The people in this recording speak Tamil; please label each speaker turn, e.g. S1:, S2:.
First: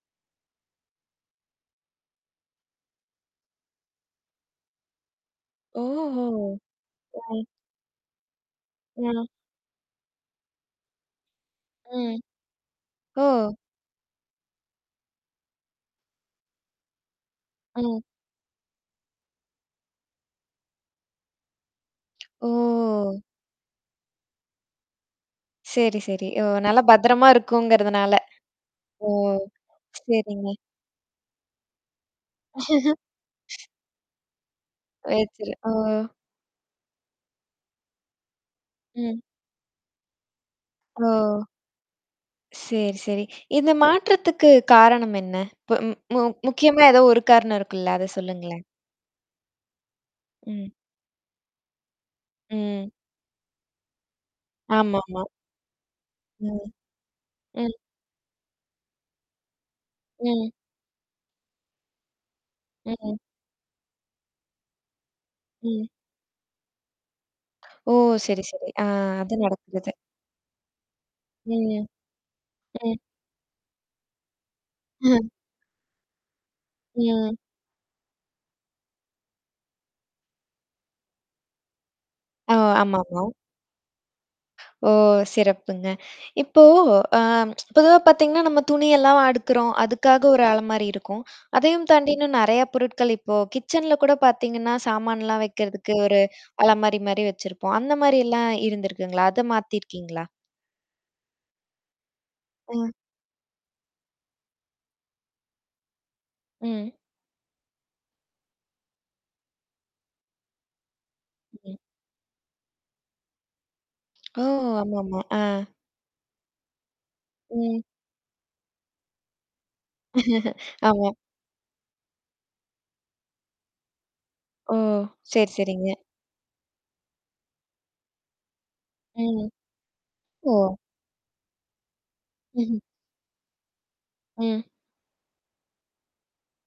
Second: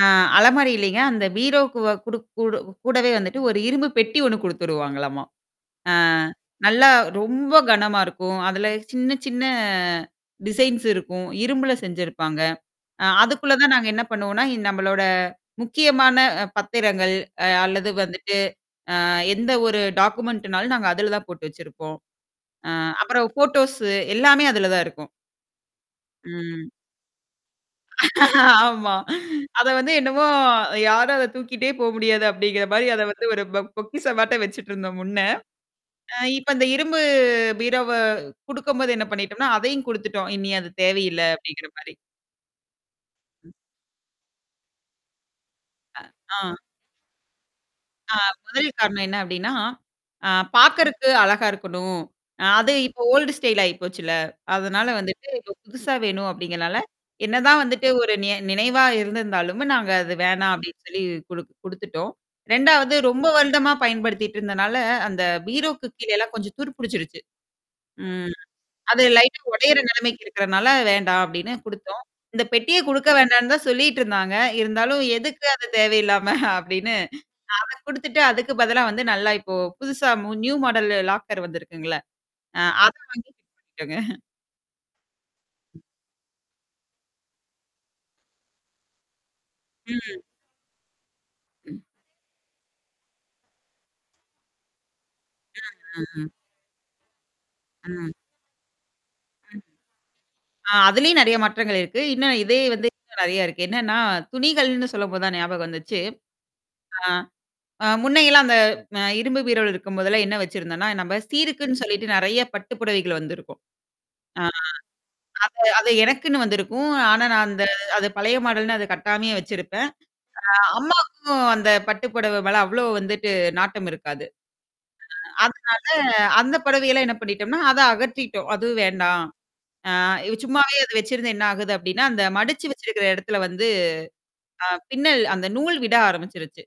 S1: ஆ அலமாரி இல்லீங்க. அந்த பீரோக்கு வ குடுக் கூடு கூடவே வந்துட்டு ஒரு இரும்பு பெட்டி ஒண்ணு குடுத்துருவாங்களம்மா. ஆ
S2: ஓஹோ!
S1: நல்லா
S2: ஓ!
S1: ரொம்ப கனமா இருக்கும். அதுல சின்ன
S2: ம்.
S1: சின்ன, டிசைன்ஸ் இருக்கும். இரும்பல
S2: ம்.
S1: செஞ்சருப்பாங்க. அ
S2: ஓ!
S1: அதுக்குள்ள தான் நாங்க என்ன பண்ணுவோம்னா, அ நம்மளோட முக்கியமான பத்திரங்கள் அ அல்லது
S2: ம்.
S1: வந்துட்டு அ எந்த ஒரு டாக்குமெண்ட்னாலும் நாங்க அதுல தான் போட்டு வச்சிருப்போம். அ
S2: ஓ!
S1: அப்புறம் ஃபோட்டோஸு எல்லாமே அதுல தான் இருக்கும்.
S2: சரி, சரி. ஓ!
S1: ம்.
S2: நல்ல பத்திரமா இருக்குங்கிறதுனால.
S1: ஆமா.
S2: ஓ!
S1: அத வந்து என்னமோ
S2: சரிங்க.
S1: யாரும் அத தூக்கிட்டே போ முடியாது அப்டிங்கிற மாரி அத வந்து ஒரு பொ பொக்கிஷமாட்டோம் வச்சுட்டுருந்தோம் முன்ன.
S2: [unintelligible] ஓ!
S1: அ இப்ப அந்த இரும்பு பீரவ குடுக்கும்போது என்ன
S2: ம்.
S1: பண்ணிட்டோம்னா, அதையும் குடுத்துட்டோம். இனிய அது
S2: ஓ!
S1: தேவையில்ல்ல அப்டிங்கிற மாரி.
S2: சரி, சரி.
S1: ம்.
S2: இந்த மாற்றத்துக்கு காரணம் என்ன? இப்ப
S1: அ,
S2: மு
S1: ஆ.
S2: முக்கியமா ஏதோ ஒரு காரணம் இருக்குல்ல? அத
S1: அ
S2: சொல்லுங்களேன்?
S1: முதல் காரணம் என்ன அப்டின்னா, அ
S2: ம்.
S1: பார்கறக்கு அழகா இருக்கணும். அ அது
S2: ம்.
S1: இப்ப ஓல்ட் ஸ்டைல் ஆயிப்போச்சுல்ல. அதனால
S2: ஆமாமா.
S1: வந்துட்டு இப்ப புதுசா வேணும்
S2: ம்.
S1: அப்டிங்கனால, என்னதான்
S2: ம்.
S1: வந்துட்டு ஒரு ந நினைவா இருந்திருந்தாலும நாங்க அது
S2: ம்.
S1: வேணாம் அப்டின்னு சொல்லி குடுக் குடுத்துட்டோம். 2வது
S2: ம்.
S1: ரொம்ப வருடமா பயன்படுத்திட்டு இருந்தனால, அந்த பீரோக்கு
S2: ம்.
S1: கீழேல்லாம் கொஞ்சம் துரு புடிச்சுருச்சு.
S2: ஓ!
S1: ம்.
S2: சரி, சரி. ஆ
S1: அது
S2: அது
S1: லைட்டா உடையற
S2: நடக்கறது.
S1: நிலைமைக்கு இருக்கிறனால வேண்டாம் அப்டின்னு
S2: ம்.
S1: குடுத்தோம். இந்த பெட்டிய
S2: ம்.
S1: குடுக்க வேண்டான்னு தான் சொல்லிட்டு இருந்தாங்க. இருந்தாலும்
S2: ம்.
S1: எதுக்கு அது தேவையில்லாம அப்டின்னு,
S2: ம்.
S1: அத குடுத்துட்டு அதுக்கு பதிலா வந்து நல்லா இப்போ புதுசா நியூ மாடல் லாக்கர் வந்திருக்குங்கள,
S2: ஆ
S1: அ அத
S2: ஆமாமா.
S1: [unintelligible]
S2: ஓ! சிறப்புங்க. இப்போ அ பொதுவா பார்த்தீங்கன்னா, நம்ம துணியெல்லாம் அடுக்குறோம்.
S1: ம்.
S2: அதுக்காக ஒரு அலமாரி இருக்கும். அதையும் தாண்டி இன்னும் நறைய பொருட்கள் இப்போ கிச்சன்ல கூட பார்த்தீங்கன்னா, சாமானான்லாம் வைக்கிறதுக்கு ஒரு
S1: ம்ஹ்ம்.
S2: அலமாரி மாரி வச்சிருப்போம். அந்த
S1: ம்.
S2: மாரியல்லாம் இருந்திருக்குங்களா? அத
S1: ம்.
S2: மாத்தியிருக்கீங்களா?
S1: ஆ அதுலேயும் நெறைய மாற்றங்கள் இருக்கு. இன்னும் இதே வந்து
S2: அ.
S1: இன்னும் நறைய இருக்கு. என்னன்னா துணிகள்னு சொல்லும்போ தான் ஞாபகம் வந்துச்சு.
S2: ம்.
S1: ஆ. அ முன்னையெல்லாம் அந்த அ இரும்பு பீரோல் இருக்கும்போதெல்லாம் என்ன வச்சிருந்தோன்னா, நம்ம
S2: ம்.
S1: சீருக்குன்னு சொல்லிட்டு நெறைய பட்டு புடவைகள் வந்திருக்கும்.
S2: ஓ!
S1: ஆ.
S2: ஆமாமா. ஆ.
S1: அத அது எனக்குன்னு வந்திருக்கும். ஆனா நான் அந்த
S2: ம்.
S1: அது பழைய மாடல்ன்னு அ கட்டாமையா வச்சிருப்பேன். அ
S2: ஆமா.
S1: அம்மாக்கும் அந்த பட்டு புடவ மல அவ்வளோ வந்துட்டு நாட்டம் இருக்காது.
S2: ஓ!
S1: ஆ
S2: சரி,
S1: அதனால
S2: சரிங்க.
S1: அந்த புடவையெல்லாம் என்ன பண்ணிட்டோம்னா, அத அகற்றிட்டோம். அதுவும் வேண்டாம்.
S2: ம்.
S1: ஆ
S2: ஓ!
S1: சும்மாவே அ வச்சிருந்து என்ன ஆகுது அப்டின்னா, அந்த மடிச்சு
S2: ம்ஹ்ம்.
S1: வச்சிருக்கிற இடத்துல வந்து, அ
S2: ம்.
S1: பின்னல் அந்த நூல் விட ஆரம்பிச்சருச்சு.